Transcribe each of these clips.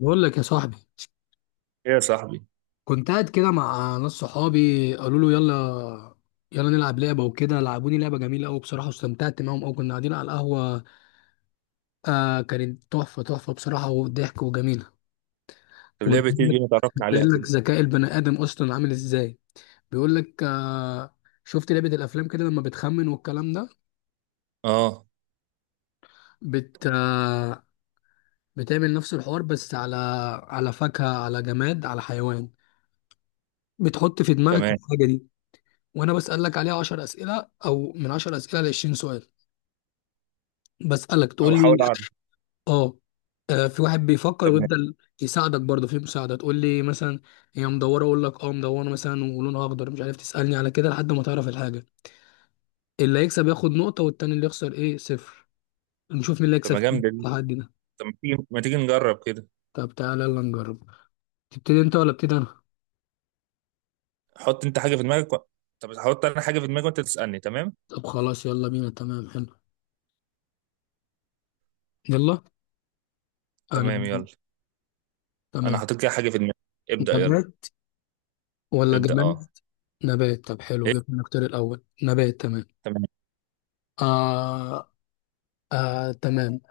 بقول لك يا صاحبي، ايه يا صاحبي. كنت قاعد كده مع ناس صحابي، قالوا له يلا يلا نلعب لعبه وكده. لعبوني لعبه جميله قوي بصراحه، واستمتعت معاهم قوي. كنا قاعدين على القهوه. كانت تحفه تحفه بصراحه وضحك وجميله. طب ليه بتيجي دي، ما تعرفنا عليها وبتبين لك كده؟ ذكاء البني ادم اصلا عامل ازاي. بيقول لك شفت لعبه الافلام كده لما بتخمن والكلام ده. اه. بت آه بتعمل نفس الحوار، بس على فاكهه، على جماد، على حيوان. بتحط في دماغك تمام. الحاجه دي، وانا بسألك عليها 10 اسئله، او من 10 اسئله ل 20 سؤال. بسألك تقول او لي حاول اعرف. اه. في واحد بيفكر تمام. ويفضل يساعدك برضه في مساعده. تقول لي مثلا هي مدوره، اقول لك مدوره مثلا ولونها اخضر، مش عارف تسألني على كده لحد ما تعرف الحاجه. اللي هيكسب ياخد نقطه، والتاني اللي يخسر ايه صفر. نشوف مين اللي طب هيكسب ما في جامده دي. التحدي ده. طب ما تيجي ما تيجي نجرب كده. طب تعالى يلا نجرب. تبتدي انت ولا ابتدي انا؟ حط انت حاجه في دماغك و... طب هحط انا حاجه في دماغي وانت تسالني، تمام. طب خلاص يلا بينا. تمام حلو. يلا. تمام انا يلا. انا تمام. حطيت كده حاجه في دماغي. ابدا يلا. نبات ولا ابدا، جماد؟ اه. نبات، طب حلو، ايه. جبنا نختار الاول نبات. تمام. تمام. آه تمام.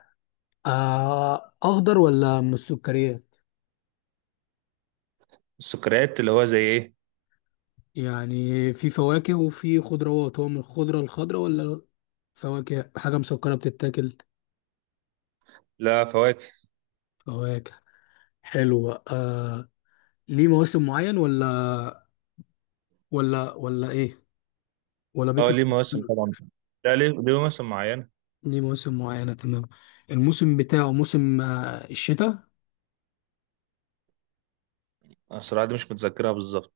أخضر ولا من السكريات؟ السكريات اللي هو زي ايه؟ يعني في فواكه وفي خضروات، هو من الخضرة الخضرة ولا فواكه، حاجة مسكرة بتتاكل؟ لا، فواكه. فواكه، حلو. ليه مواسم معين، ولا إيه؟ ولا اه، بيطلع ليه في مواسم السنة؟ طبعا. لا، ليه مواسم معينه. ليه مواسم معينة، تمام. الموسم بتاعه موسم الشتاء؟ أنا الصراحه دي مش متذكرها بالظبط.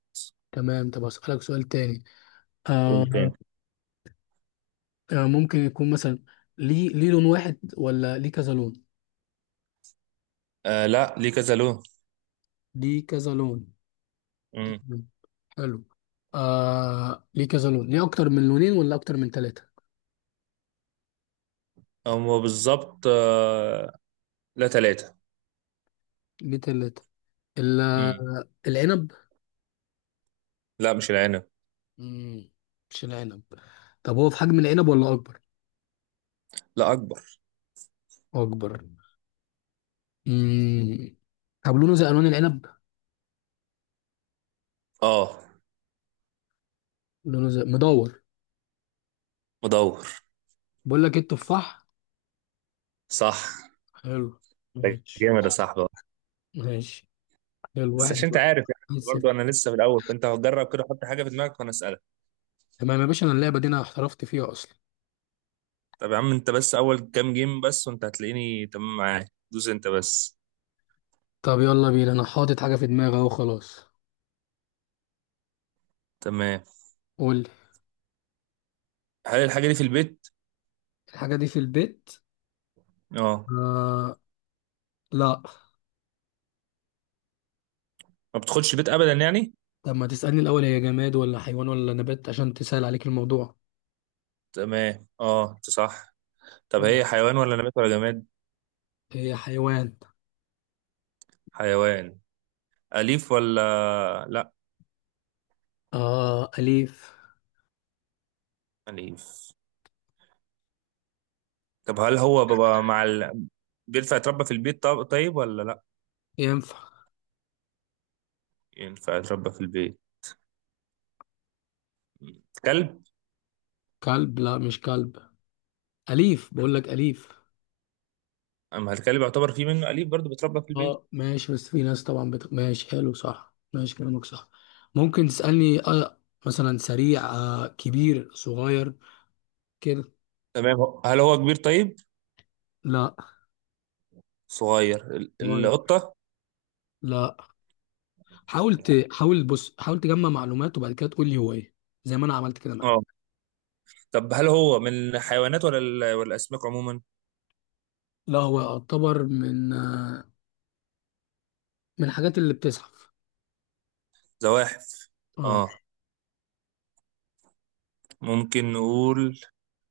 تمام، طب أسألك سؤال تاني. قول آه تاني. ممكن يكون مثلا ليه لون واحد ولا ليه كذا لون؟ لا، ليه كذا لون. ليه كذا لون. امم. مم. حلو. ليه كذا لون، ليه اكتر من لونين ولا اكتر من ثلاثة؟ هو بالظبط. لا، ثلاثه. ليه ثلاثة؟ العنب؟ لا، مش العنب. مم. مش العنب. طب هو في حجم العنب ولا اكبر؟ لا، اكبر. اكبر. مم. طب لونه زي الوان العنب. اه، لونه زي مدور. مدور. بقول لك ايه، التفاح. صح. حلو، ده ماشي. جامد يا صاحبي. ماشي حلو، بس واحد عشان انت عارف يعني واحد. برضه صفر. انا لسه في الاول، فانت هتجرب كده، حط حاجه في دماغك وانا اسالك. تمام يا باشا، انا اللعبة دي انا احترفت فيها اصلا. طب يا عم، انت بس اول كام جيم بس وانت هتلاقيني تمام معاك، دوس انت بس. طب يلا بينا، انا حاطط حاجة في دماغي اهو، خلاص. تمام. قول لي. هل الحاجه دي في البيت؟ الحاجة دي في البيت؟ اه. آه لا. ما بتخش البيت ابدا يعني. طب ما تسألني الأول هي جماد ولا حيوان ولا نبات عشان تسهل عليك الموضوع. تمام، اه انت صح. طب هي حيوان ولا نبات ولا جماد؟ هي حيوان. حيوان. اليف ولا لا؟ أليف. اليف. طب هل هو بابا مع ال... بينفع يتربى في البيت، طيب ولا لا؟ ينفع. ينفع يتربى في البيت. كلب. كلب؟ لا مش كلب، أليف بقول لك، أليف. اما الكلب يعتبر فيه منه اليف برضه بيتربى في البيت. اه ماشي، بس في ناس طبعا ماشي، حلو صح، ماشي كلامك صح. ممكن تسألني، مثلا سريع، كبير، صغير، كده. تمام. هل هو كبير طيب؟ لا صغير صغير. القطه. لا حاول حاول بص حاول تجمع معلومات، وبعد كده تقول لي هو ايه. زي ما انا عملت كده اه. معاك. طب هل هو من الحيوانات ولا ولا الاسماك عموما؟ لا هو يعتبر من من الحاجات اللي بتزحف. زواحف. اه. اه. ممكن نقول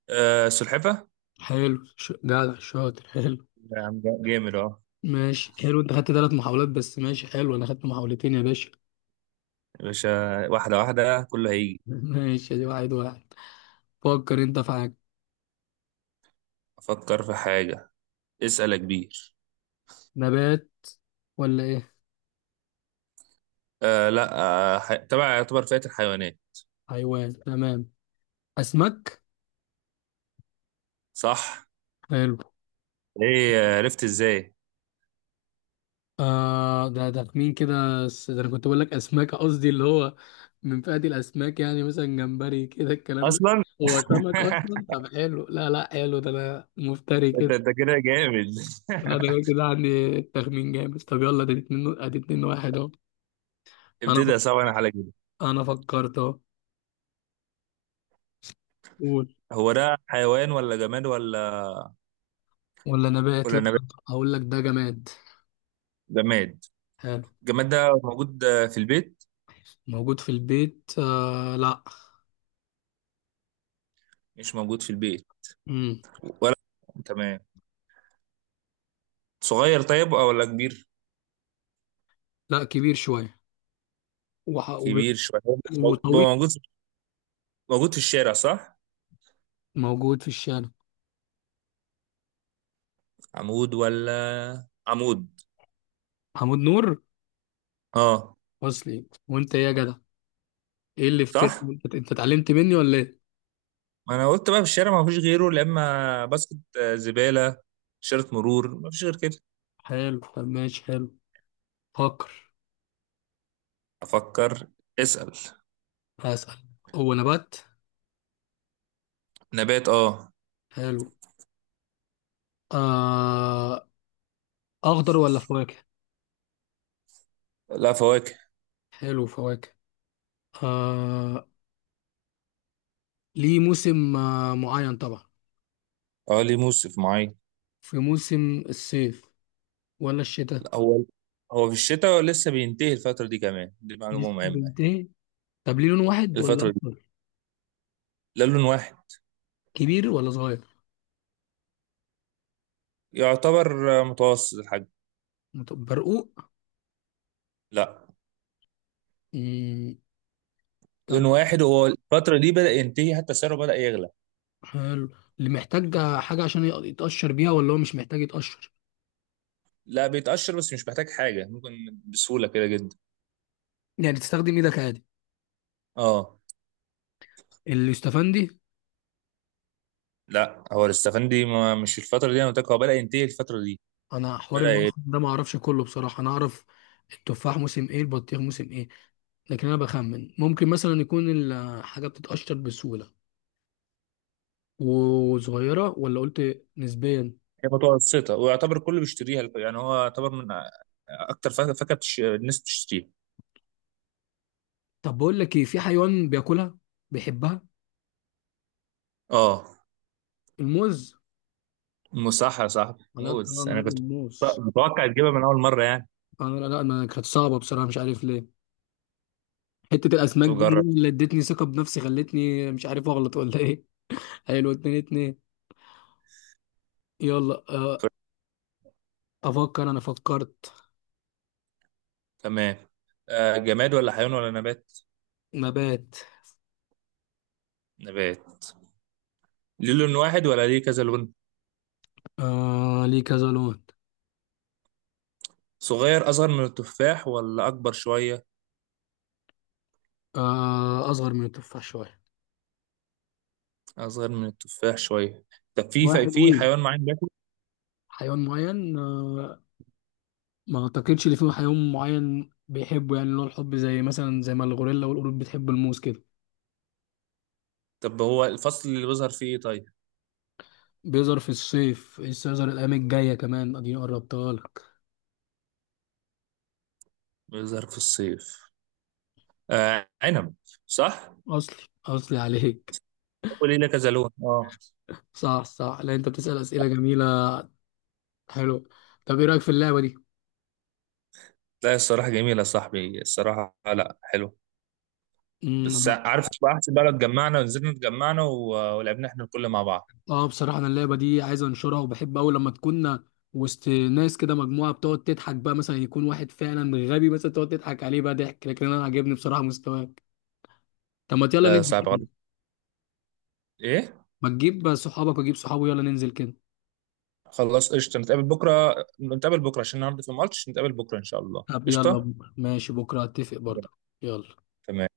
سلحفه. حلو جدع شاطر، حلو. يا عم جامد اه ماشي حلو، انت خدت ثلاث محاولات بس، ماشي حلو، انا خدت محاولتين يا باشا. يا باشا، واحده واحده كله هيجي. ماشي، ادي واحد واحد. فكر انت في حاجة. افكر في حاجه. اسال يا كبير. نبات ولا ايه؟ لا. تبع يعتبر فئه الحيوانات. حيوان. تمام. اسماك. صح. حلو. ايه، عرفت ازاي؟ ده مين كده ده انا كنت بقول لك اسماك قصدي اللي هو من فئة الاسماك، يعني مثلا جمبري كده الكلام ده اصلا. هو سمك اصلا. طب حلو، لا لا حلو، ده انا مفتري انت كده. انت كده جامد. لا ده أنا كده عندي التخمين جامد. طب يلا ده اتنين، ادي اتنين واحد اهو. انا فك... ابتدي صعب انا على كده. انا فكرت اهو. قول. هو ده حيوان ولا جماد ولا ولا نبات؟ ولا لا. نبات؟ هقول لك ده جماد. جماد. حلو. الجماد ده موجود في البيت. موجود في البيت؟ لا. مش موجود في البيت، مم. ولا. تمام. صغير طيب، او ولا كبير؟ لا كبير شويه، وح... وب... كبير شويه. وطويل. موجود. موجود في الشارع صح. موجود في الشارع. عمود ولا عمود. محمود نور، اه. وصلي وانت ايه يا جدع. ايه اللي فتر، صح، انت اتعلمت مني ولا ايه؟ ما انا قلت بقى في الشارع ما فيش غيره، لا اما باسكت زباله. شارة مرور ما فيش غير كده. حلو. طب ماشي، حلو. فكر. افكر. اسال. هسأل. هو نبات؟ نبات، اه. حلو. آه... اخضر ولا فواكه؟ لا، فواكه. حلو فواكه. آه... ليه موسم معين طبعا. اه، ليه موسم معين. في موسم الصيف ولا الشتاء؟ هو هو في الشتاء لسه بينتهي الفترة دي كمان، دي معلومة لسه مهمة. بينتهي. طب ليه لون واحد ولا الفترة دي اكتر؟ لا، لون واحد. كبير ولا صغير؟ يعتبر متوسط الحجم. طب برقوق؟ لا، مم. لون طب واحد. هو الفترة دي بدأ ينتهي، حتى سعره بدأ يغلى. حلو. اللي محتاج حاجه عشان يتقشر بيها ولا هو مش محتاج يتقشر. لا، بيتقشر بس مش محتاج حاجة، ممكن بسهولة كده جدا. يعني تستخدم ايدك عادي. اه. اليوستفندي. لا، هو الاستفندي ما مش الفترة دي، انا قلت لك هو بدأ ينتهي الفترة دي، انا حوار بدأ يغلى. الموسم ده ما اعرفش كله بصراحه، انا اعرف التفاح موسم ايه، البطيخ موسم ايه، لكن انا بخمن ممكن مثلا يكون الحاجه بتتقشر بسهوله وصغيره، ولا قلت نسبيا. هي متوسطة ويعتبر كله بيشتريها، يعني هو يعتبر من أكتر فاكهة الناس بتشتريها. طب بقول لك ايه، في حيوان بياكلها بيحبها. اه. الموز. مو صح يا صاحبي، لا طبعا موز. انا انا راجل كنت موز. متوقع تجيبها من اول مره يعني. انا لا لا انا كانت صعبه بصراحه مش عارف ليه، حته الاسماك دي تجرب. اللي ادتني ثقه بنفسي خلتني مش عارف اغلط ولا ايه. حلو، اتنين اتنين. يلا، افكر. انا فكرت. تمام. جماد ولا حيوان ولا نبات؟ نبات. نبات. ليه لون واحد ولا ليه كذا لون؟ ليه كذا لون. صغير، اصغر من التفاح ولا اكبر شويه؟ اصغر من التفاح شويه اصغر من التفاح شويه. طب في واحد في وين. حيوان معين بياكل. حيوان معين، ما اعتقدش ان في حيوان معين بيحبه يعني اللي هو الحب، زي مثلا زي ما الغوريلا والقرود بتحب الموز كده. طب هو الفصل اللي بيظهر فيه ايه طيب؟ بيظهر في الصيف لسه يظهر الأيام الجاية كمان، اديني قربتها لك. بيظهر في الصيف. آه، عنب. صح. أصلي. أصلي عليك. هو ليه كذا لون اه. صح صح، لا أنت بتسأل أسئلة جميلة. حلو. طب إيه رأيك في اللعبة دي؟ لا الصراحه جميله يا صاحبي الصراحه، لا حلو. بس امم عارف بقى، احسن بقى لو اتجمعنا ونزلنا اتجمعنا ولعبنا احنا الكل مع بعض. بصراحة أنا اللعبة دي عايز أنشرها، وبحب أوي لما تكون وسط ناس كده مجموعة بتقعد تضحك بقى، مثلا يكون واحد فعلا غبي مثلا تقعد تضحك عليه بقى ضحك. لكن أنا عاجبني بصراحة مستواك. طب ما يلا لا، ننزل صعب كده، غلط. ايه. ما تجيب صحابك وأجيب صحابي، يلا ننزل كده. خلاص قشطه، نتقابل بكره. نتقابل بكره عشان النهارده في ماتش، نتقابل بكره ان شاء الله طب يلا قشطه. بكرة، ماشي بكرة هتفق برضه. يلا تمام.